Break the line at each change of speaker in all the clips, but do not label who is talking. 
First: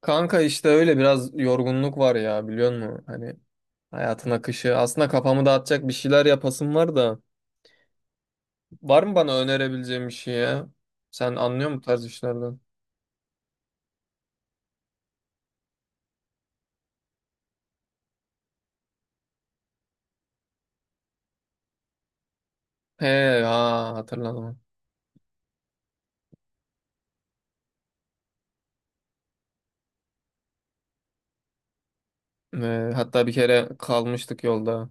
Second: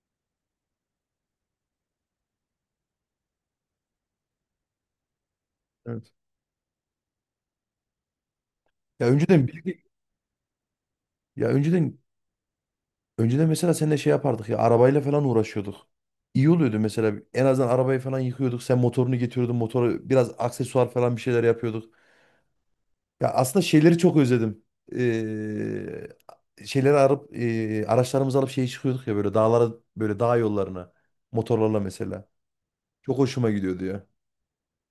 Kanka işte öyle biraz yorgunluk var ya, biliyor musun? Hani hayatın akışı. Aslında kafamı dağıtacak bir
Evet.
şeyler yapasım var da. Var
Ya
mı bana
önceden bilgi-
önerebileceğim bir şey ya? Sen
ya
anlıyor musun bu
önceden
tarz işlerden?
önceden mesela seninle şey yapardık ya arabayla falan uğraşıyorduk. İyi oluyordu mesela en azından arabayı falan yıkıyorduk. Sen motorunu getiriyordun. Motora biraz aksesuar falan bir şeyler yapıyorduk.
He,
Ya aslında
ha,
şeyleri çok
hatırladım.
özledim. Şeyleri arıp araçlarımızı alıp şeye çıkıyorduk ya böyle dağlara böyle dağ yollarına motorlarla mesela. Çok
Hatta bir
hoşuma
kere
gidiyordu ya.
kalmıştık yolda.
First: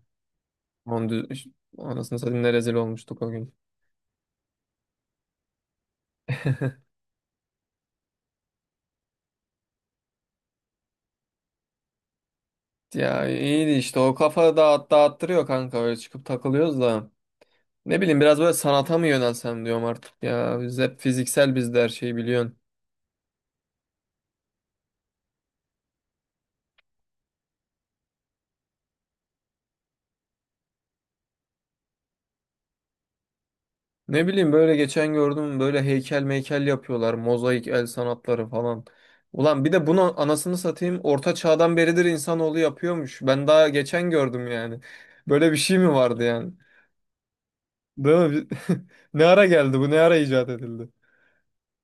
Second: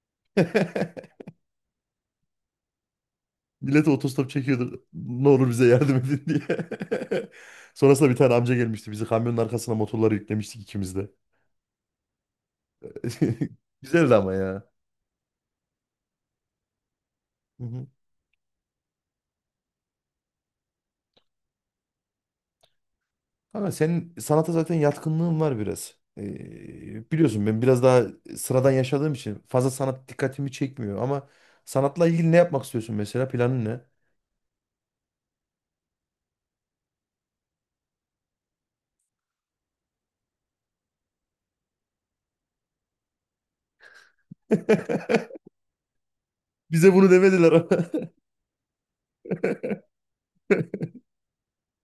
Onu dü- Anasını satayım, ne rezil olmuştuk o gün.
Millet otostop çekiyordu. Ne olur bize yardım edin diye. Sonrasında bir tane amca gelmişti. Bizi kamyonun arkasına motorları yüklemiştik ikimiz de.
Ya iyiydi işte, o
Güzeldi ama
kafa
ya.
dağıttırıyor kanka, öyle çıkıp takılıyoruz da.
Hı hı.
Ne bileyim, biraz böyle sanata mı yönelsem diyorum artık ya. Biz hep fiziksel, bizde her şeyi biliyorsun.
Ama senin sanata zaten yatkınlığın var biraz. Biliyorsun ben biraz daha sıradan yaşadığım için fazla sanat dikkatimi çekmiyor ama sanatla ilgili ne yapmak istiyorsun, mesela planın ne?
Ne bileyim, böyle geçen gördüm, böyle heykel meykel yapıyorlar. Mozaik, el sanatları falan. Ulan bir de bunu, anasını satayım, orta çağdan beridir insanoğlu yapıyormuş. Ben daha geçen gördüm yani. Böyle bir şey mi vardı yani?
Bize bunu demediler ama.
Değil mi? Ne ara geldi bu? Ne ara icat edildi?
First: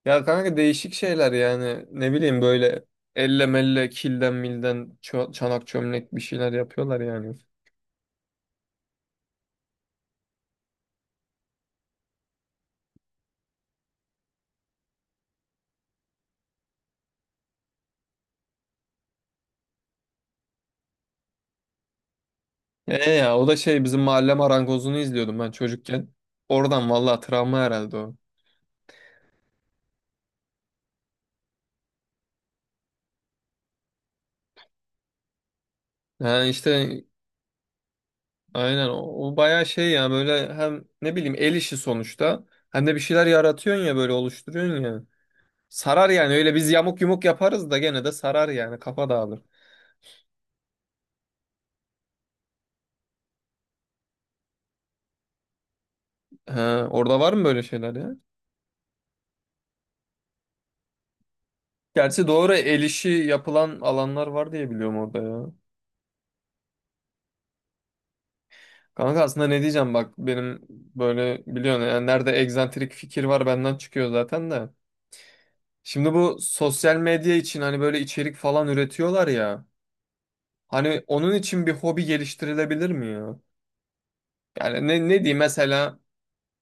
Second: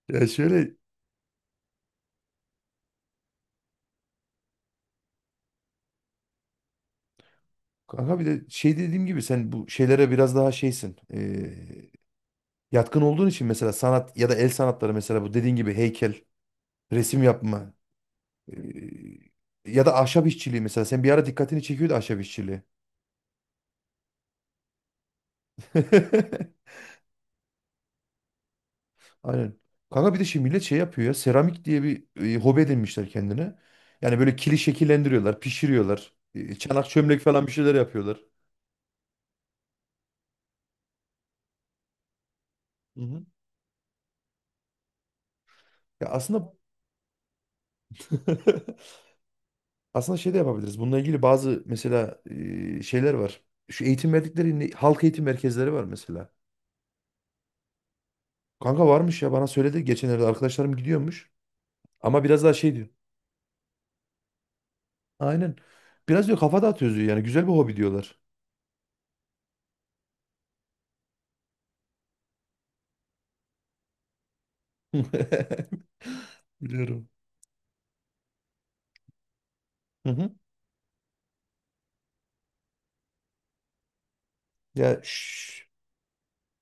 Ya
Ya
kanka,
şöyle
değişik şeyler yani. Ne bileyim, böyle elle melle, kilden milden, çanak çömlek bir şeyler yapıyorlar yani.
kanka, bir de şey dediğim gibi sen bu şeylere biraz daha şeysin. Yatkın olduğun için mesela sanat ya da el sanatları, mesela bu dediğin gibi heykel, resim yapma, e, ya da ahşap işçiliği, mesela sen bir ara dikkatini çekiyordu ahşap işçiliği.
E ya, o da şey, bizim mahalle marangozunu izliyordum ben çocukken. Oradan vallahi, travma herhalde o.
Aynen. Kanka bir de şimdi millet şey yapıyor ya, seramik diye bir hobi edinmişler kendine. Yani böyle kili şekillendiriyorlar, pişiriyorlar.
Yani
Çanak
işte
çömlek falan bir şeyler yapıyorlar.
aynen o, o bayağı şey ya, böyle hem ne bileyim, el işi sonuçta, hem de bir
Hı
şeyler
hı.
yaratıyorsun ya, böyle oluşturuyorsun ya.
Ya
Sarar yani,
aslında
öyle biz yamuk yumuk yaparız da gene de sarar yani, kafa dağılır.
aslında şey de yapabiliriz. Bununla ilgili bazı mesela şeyler var. Şu eğitim verdikleri halk eğitim merkezleri var mesela.
He, orada var mı böyle şeyler ya?
Kanka varmış ya, bana söyledi geçenlerde, arkadaşlarım gidiyormuş. Ama
Gerçi
biraz
doğru,
daha şey
el
diyor.
işi yapılan alanlar var diye biliyorum orada ya.
Aynen. Biraz diyor, kafa dağıtıyoruz diyor, yani güzel bir hobi diyorlar.
Kanka aslında ne diyeceğim, bak benim böyle, biliyorsun yani, nerede egzantrik fikir var benden çıkıyor zaten de. Şimdi bu sosyal
Biliyorum.
medya için hani böyle içerik falan üretiyorlar ya.
Hı hı.
Hani onun için bir hobi geliştirilebilir mi ya? Yani
Ya
ne diyeyim
şş,
mesela,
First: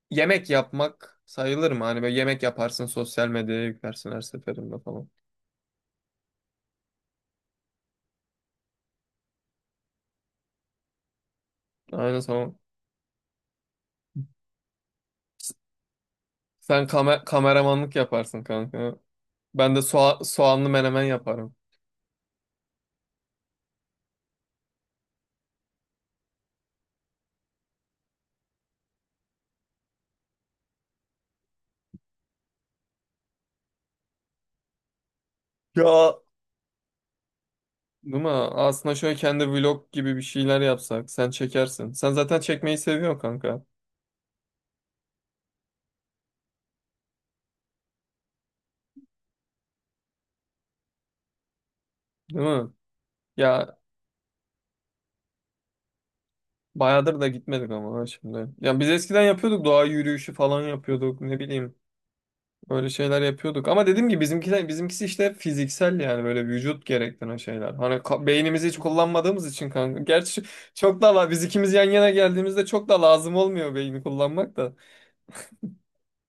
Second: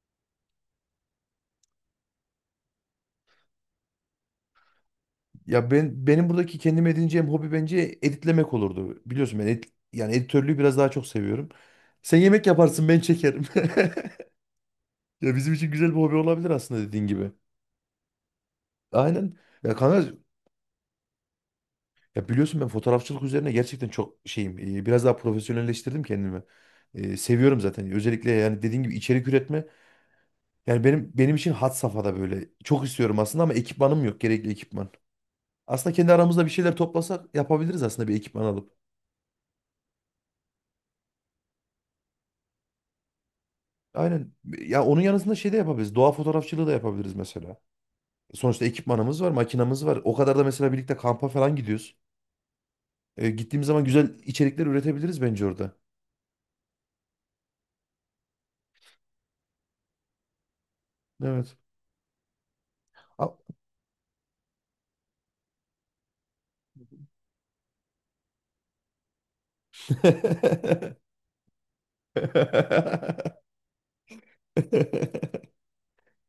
yemek yapmak sayılır mı? Hani böyle yemek yaparsın, sosyal medyaya yüklersin her seferinde falan.
ya benim buradaki kendim edineceğim hobi bence editlemek olurdu. Biliyorsun ben yani editörlüğü biraz daha çok seviyorum. Sen
Aynen,
yemek
tamam.
yaparsın, ben çekerim. Ya bizim için güzel bir hobi olabilir aslında, dediğin gibi.
Kameramanlık yaparsın kanka.
Aynen. Ya
Ben de
kanka,
soğanlı menemen yaparım.
ya biliyorsun ben fotoğrafçılık üzerine gerçekten çok şeyim. Biraz daha profesyonelleştirdim kendimi. Seviyorum zaten. Özellikle yani dediğin gibi içerik üretme. Yani benim için had safhada böyle. Çok istiyorum aslında ama ekipmanım yok. Gerekli ekipman. Aslında kendi
Ya
aramızda bir şeyler toplasak yapabiliriz aslında, bir
değil mi?
ekipman alıp.
Aslında şöyle, kendi vlog gibi bir şeyler yapsak sen çekersin. Sen zaten çekmeyi seviyorsun kanka.
Aynen. Ya onun yanısında şey de yapabiliriz. Doğa fotoğrafçılığı da yapabiliriz mesela. Sonuçta ekipmanımız var, makinamız var. O kadar da mesela birlikte kampa falan gidiyoruz.
Değil mi?
Gittiğimiz
Ya
zaman güzel içerikler üretebiliriz bence orada.
bayağıdır da gitmedik ama ha şimdi. Ya biz eskiden yapıyorduk, doğa yürüyüşü falan yapıyorduk, ne
Evet.
bileyim. Böyle şeyler
A-
yapıyorduk. Ama dediğim gibi bizimkiler, bizimkisi işte fiziksel, yani böyle vücut gerektiren şeyler. Hani beynimizi hiç kullanmadığımız için kanka. Gerçi çok da biz ikimiz yan yana geldiğimizde çok da lazım olmuyor beyni kullanmak da.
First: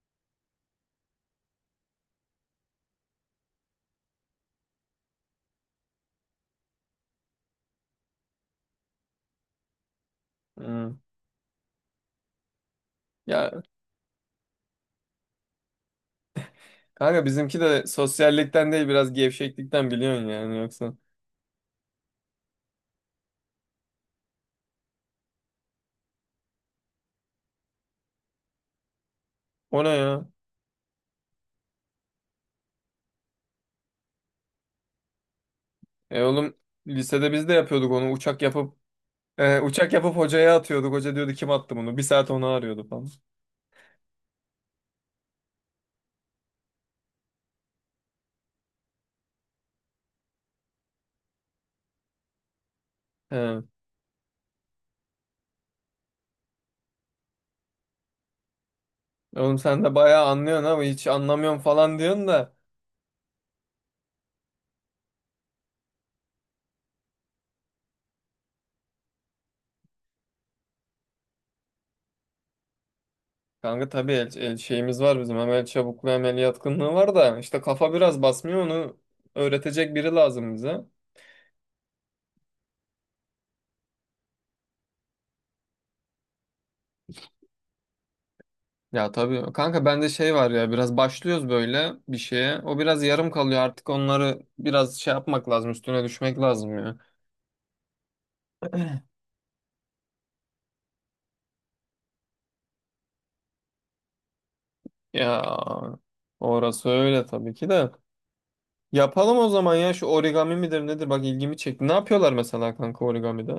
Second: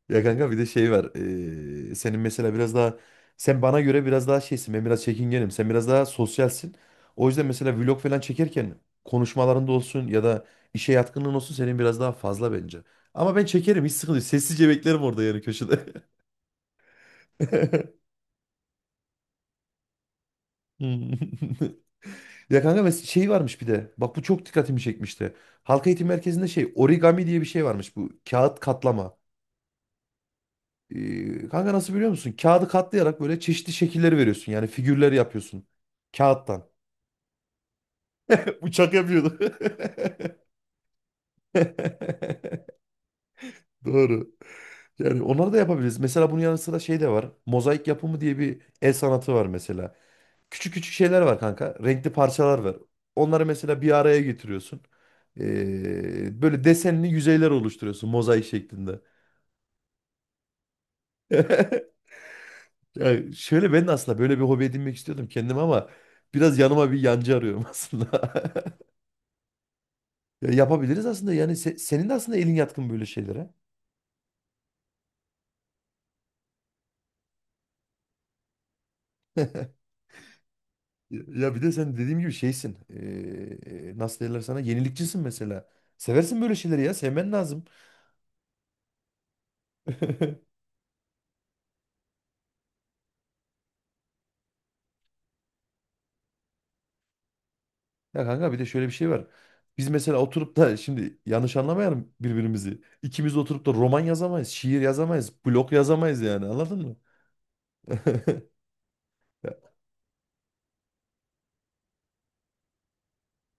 Ya kanka bir de şey var. Senin mesela biraz daha sen bana göre biraz daha şeysin. Ben biraz çekingenim. Sen biraz daha sosyalsin. O yüzden mesela vlog falan çekerken konuşmalarında olsun ya da işe
Hmm.
yatkınlığın olsun, senin biraz daha fazla bence. Ama ben
Ya
çekerim, hiç sıkıntı yok. Sessizce beklerim orada, yani köşede.
kanka, bizimki de sosyallikten değil, biraz gevşeklikten, biliyorsun yani, yoksa.
Hmm. Ya kanka, şey varmış bir de. Bak bu çok dikkatimi çekmişti. Halk eğitim merkezinde şey, origami diye bir şey varmış bu. Kağıt katlama.
O ne ya?
Kanka nasıl, biliyor musun? Kağıdı katlayarak böyle çeşitli şekilleri veriyorsun. Yani figürler yapıyorsun.
E oğlum,
Kağıttan.
lisede biz de yapıyorduk onu, uçak yapıp
Uçak yapıyordu.
uçak yapıp hocaya atıyorduk. Hoca diyordu kim attı bunu? Bir saat onu arıyordu falan.
Doğru. Yani onları da yapabiliriz. Mesela bunun yanı sıra şey de var. Mozaik yapımı diye bir el sanatı var mesela. Küçük küçük şeyler var kanka. Renkli parçalar var. Onları
He.
mesela bir araya getiriyorsun. Böyle desenli yüzeyler oluşturuyorsun mozaik şeklinde.
Oğlum sen de bayağı anlıyorsun ama hiç anlamıyorum falan diyorsun da.
Ya şöyle, ben de aslında böyle bir hobi edinmek istiyordum kendime ama biraz yanıma bir yancı arıyorum aslında. Ya yapabiliriz aslında, yani senin de aslında elin yatkın böyle şeylere.
Kanka tabii, el şeyimiz var bizim, hem el çabukluğu hem el yatkınlığı var da, işte kafa biraz basmıyor, onu öğretecek biri lazım bize.
Ya bir de sen dediğim gibi şeysin. Nasıl derler sana? Yenilikçisin mesela. Seversin böyle şeyleri ya. Sevmen lazım.
Ya tabii kanka, bende şey var ya, biraz başlıyoruz böyle bir şeye, o biraz yarım kalıyor, artık onları biraz şey yapmak lazım, üstüne düşmek lazım ya.
Ya kanka, bir de şöyle bir şey var. Biz mesela oturup da şimdi yanlış anlamayalım birbirimizi. İkimiz de oturup da roman yazamayız, şiir yazamayız,
Ya
blog yazamayız, yani anladın
orası
mı?
öyle tabii ki de, yapalım o zaman ya, şu origami midir nedir, bak ilgimi çekti, ne yapıyorlar mesela kanka origamide,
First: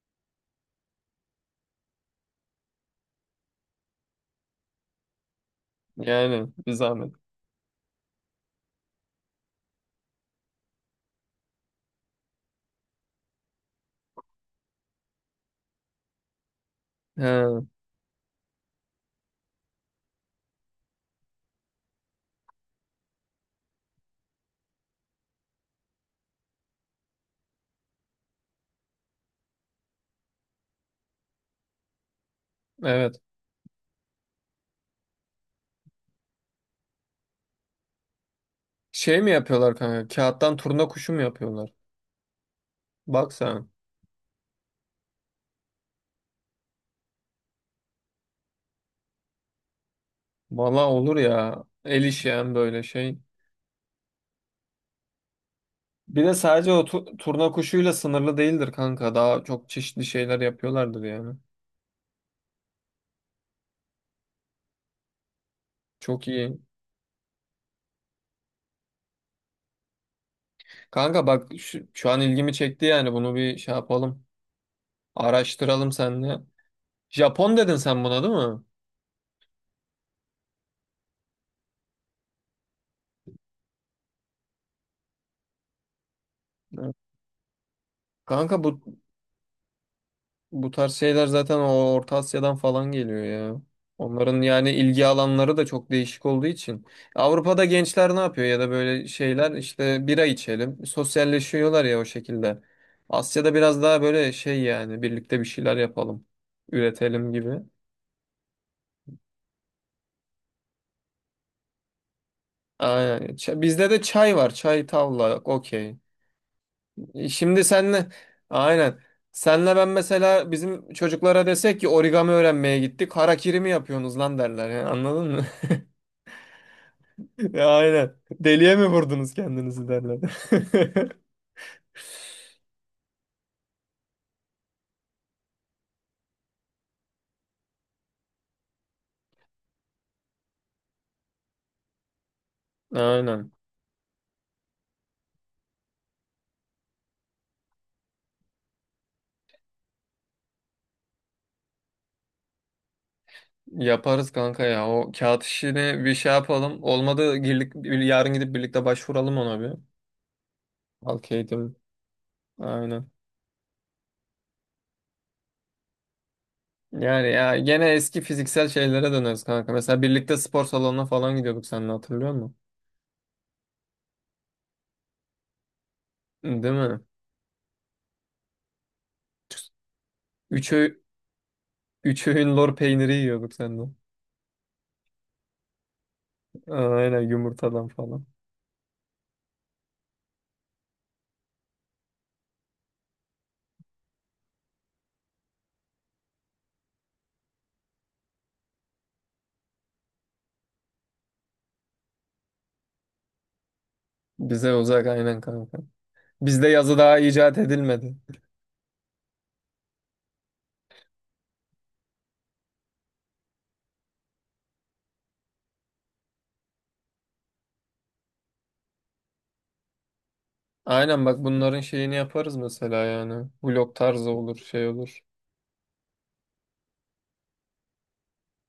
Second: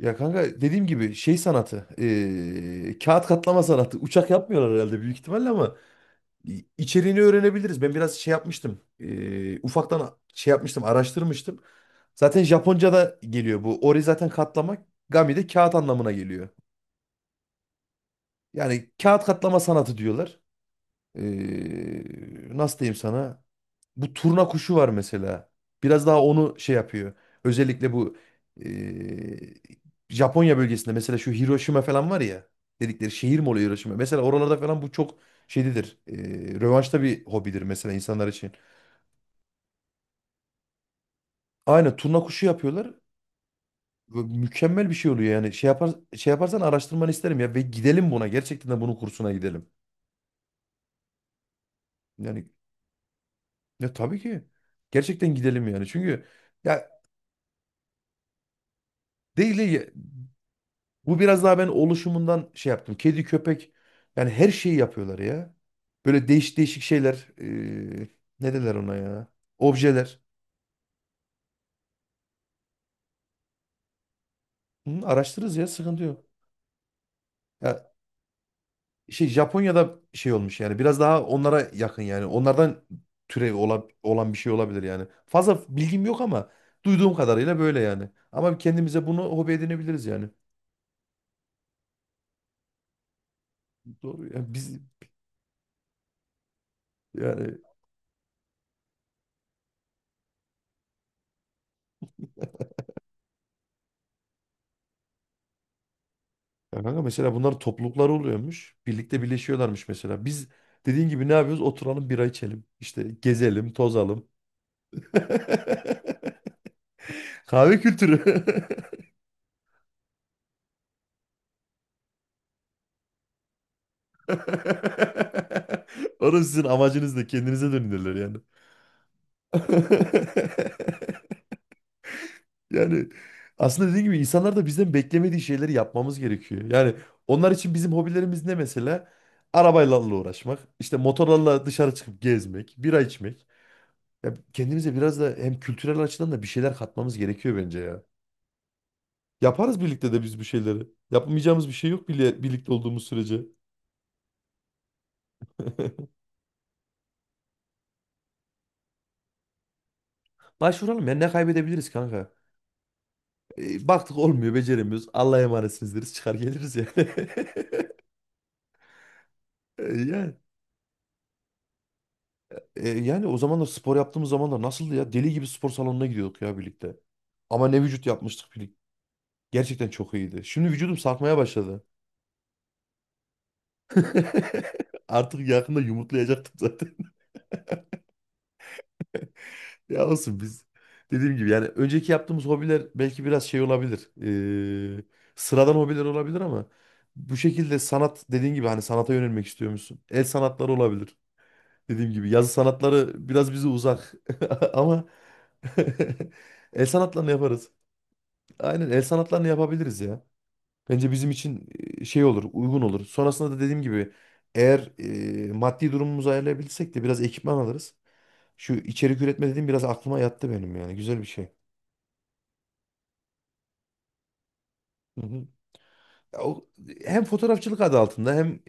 Ya kanka dediğim gibi şey sanatı, kağıt katlama sanatı. Uçak yapmıyorlar herhalde, büyük ihtimalle, ama
yani bir zahmet.
içeriğini öğrenebiliriz. Ben biraz şey yapmıştım, ufaktan şey yapmıştım, araştırmıştım. Zaten Japonca'da geliyor bu. Ori zaten katlama, gami de kağıt anlamına geliyor.
He,
Yani kağıt katlama sanatı diyorlar. Eee, nasıl diyeyim sana? Bu turna kuşu var mesela. Biraz daha onu şey yapıyor. Özellikle bu eee, Japonya bölgesinde, mesela şu Hiroşima falan var ya, dedikleri
evet,
şehir mi oluyor Hiroşima? Mesela oralarda falan bu çok şeydir. Rövanşta bir hobidir mesela, insanlar için.
şey mi yapıyorlar kanka, kağıttan turna kuşu mu yapıyorlar?
Aynen, turna kuşu yapıyorlar.
Bak sen.
Ve mükemmel bir şey oluyor yani. Şey yapar, şey yaparsan araştırmanı isterim ya, ve gidelim buna. Gerçekten de bunun kursuna gidelim.
Valla olur ya. El işi,
Yani
hem böyle şey.
ya, tabii ki. Gerçekten gidelim yani.
Bir
Çünkü
de sadece o
ya,
turna kuşuyla sınırlı değildir kanka. Daha
değil
çok
de,
çeşitli şeyler yapıyorlardır
bu
yani.
biraz daha ben oluşumundan şey yaptım. Kedi, köpek, yani her şeyi yapıyorlar ya.
Çok
Böyle değişik
iyi.
değişik şeyler. Ne derler ona ya? Objeler.
Kanka bak şu an ilgimi çekti yani. Bunu bir şey yapalım.
Hı, araştırırız ya,
Araştıralım
sıkıntı yok.
seninle. Japon dedin
Ya
sen buna, değil mi?
şey, Japonya'da şey olmuş yani, biraz daha onlara yakın yani. Onlardan türevi olan bir şey olabilir yani. Fazla bilgim yok ama
Evet.
duyduğum kadarıyla böyle yani. Ama
Kanka bu,
kendimize bunu hobi edinebiliriz yani.
bu tarz şeyler zaten o Orta Asya'dan falan geliyor ya.
Doğru
Onların
ya.
yani
Biz
ilgi alanları da çok değişik olduğu için.
yani
Avrupa'da gençler ne yapıyor ya da, böyle şeyler işte, bira içelim. Sosyalleşiyorlar ya o şekilde. Asya'da biraz daha böyle şey yani, birlikte bir şeyler yapalım.
Ya kanka,
Üretelim
mesela bunların
gibi.
toplulukları oluyormuş. Birlikte birleşiyorlarmış mesela. Biz dediğin gibi ne yapıyoruz? Oturalım bira içelim. İşte
Aynen.
gezelim,
Bizde de
tozalım.
çay var. Çay, tavla, okey. Şimdi
Kahve
senle
kültürü.
aynen. Senle ben mesela bizim çocuklara desek ki origami öğrenmeye gittik, harakiri mi yapıyorsunuz lan derler. Yani anladın mı?
Orası sizin amacınız da,
Ya
kendinize
aynen.
dönülürler yani.
Deliye mi vurdunuz kendinizi derler.
Yani aslında dediğim gibi, insanlar da bizden beklemediği şeyleri yapmamız gerekiyor. Yani onlar için bizim hobilerimiz ne mesela? Arabayla uğraşmak, işte motorlarla dışarı çıkıp gezmek, bira içmek.
Aynen.
Ya kendimize biraz da hem kültürel açıdan da bir şeyler katmamız gerekiyor bence ya. Yaparız birlikte de biz bu şeyleri. Yapmayacağımız bir şey yok, bile birlikte olduğumuz sürece.
Yaparız kanka ya. O kağıt işini bir şey yapalım. Olmadı girlik, yarın gidip birlikte başvuralım ona bir.
Başvuralım ya, ne
Halk eğitim.
kaybedebiliriz kanka?
Aynen.
Baktık olmuyor, beceremiyoruz. Allah'a emanetsiniz deriz, çıkar geliriz yani.
Yani ya, gene eski fiziksel şeylere döneriz kanka.
E,
Mesela
yani,
birlikte spor salonuna falan gidiyorduk seninle, hatırlıyor musun?
yani o zamanlar spor yaptığımız zamanlar nasıldı ya? Deli gibi spor salonuna gidiyorduk ya
Değil
birlikte.
mi?
Ama ne vücut yapmıştık birlikte. Gerçekten çok iyiydi. Şimdi
Üç,
vücudum
öğ-
sarkmaya başladı.
Üç öğün lor peyniri yiyorduk seninle.
Artık yakında yumurtlayacaktım zaten.
Aynen, yumurtadan falan.
Ya olsun biz. Dediğim gibi yani önceki yaptığımız hobiler belki biraz şey olabilir. Ee, sıradan hobiler olabilir ama bu şekilde sanat, dediğin gibi, hani sanata yönelmek istiyor musun? El sanatları olabilir. Dediğim gibi yazı sanatları biraz bize uzak
Bize
ama
uzak, aynen kanka. Bizde
el
yazı daha
sanatlarını
icat
yaparız.
edilmedi.
Aynen, el sanatlarını yapabiliriz ya. Bence bizim için şey olur, uygun olur. Sonrasında da dediğim gibi, eğer maddi durumumuzu ayarlayabilirsek de biraz ekipman alırız. Şu içerik üretme dediğim biraz aklıma yattı benim yani. Güzel bir
Aynen, bak
şey.
bunların şeyini yaparız mesela yani. Vlog tarzı olur, şey olur.
Hı hı. Ya hem fotoğrafçılık adı altında hem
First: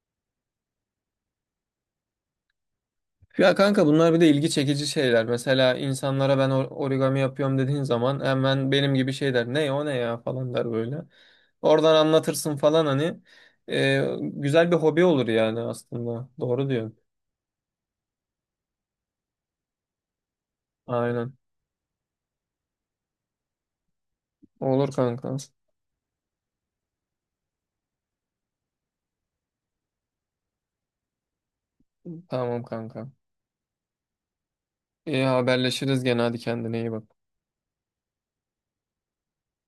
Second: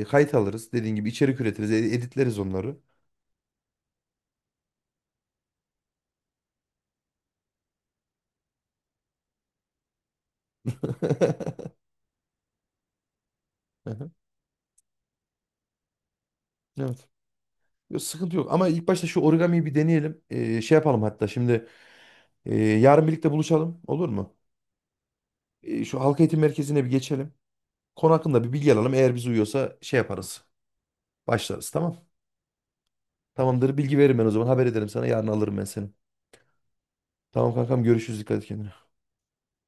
kayıt alırız. Dediğin gibi içerik üretiriz, editleriz onları.
Ya kanka, bunlar bir de ilgi çekici şeyler. Mesela insanlara ben origami yapıyorum dediğin zaman, hemen benim gibi şey der, ne o ne ya falan der böyle. Oradan anlatırsın falan hani.
Hı hı.
Güzel bir hobi olur yani aslında. Doğru diyorsun.
Evet. Yok, sıkıntı yok. Ama ilk başta şu origamiyi bir deneyelim. Şey yapalım hatta
Aynen.
şimdi. Yarın birlikte buluşalım. Olur mu?
Olur kanka.
Şu halk eğitim merkezine bir geçelim. Konu hakkında bir bilgi alalım. Eğer bize uyuyorsa şey yaparız. Başlarız, tamam.
Tamam kanka.
Tamamdır. Bilgi veririm ben o zaman. Haber ederim sana.
İyi
Yarın alırım ben seni.
haberleşiriz gene, hadi kendine iyi bak.
Tamam kankam, görüşürüz. Dikkat et kendine.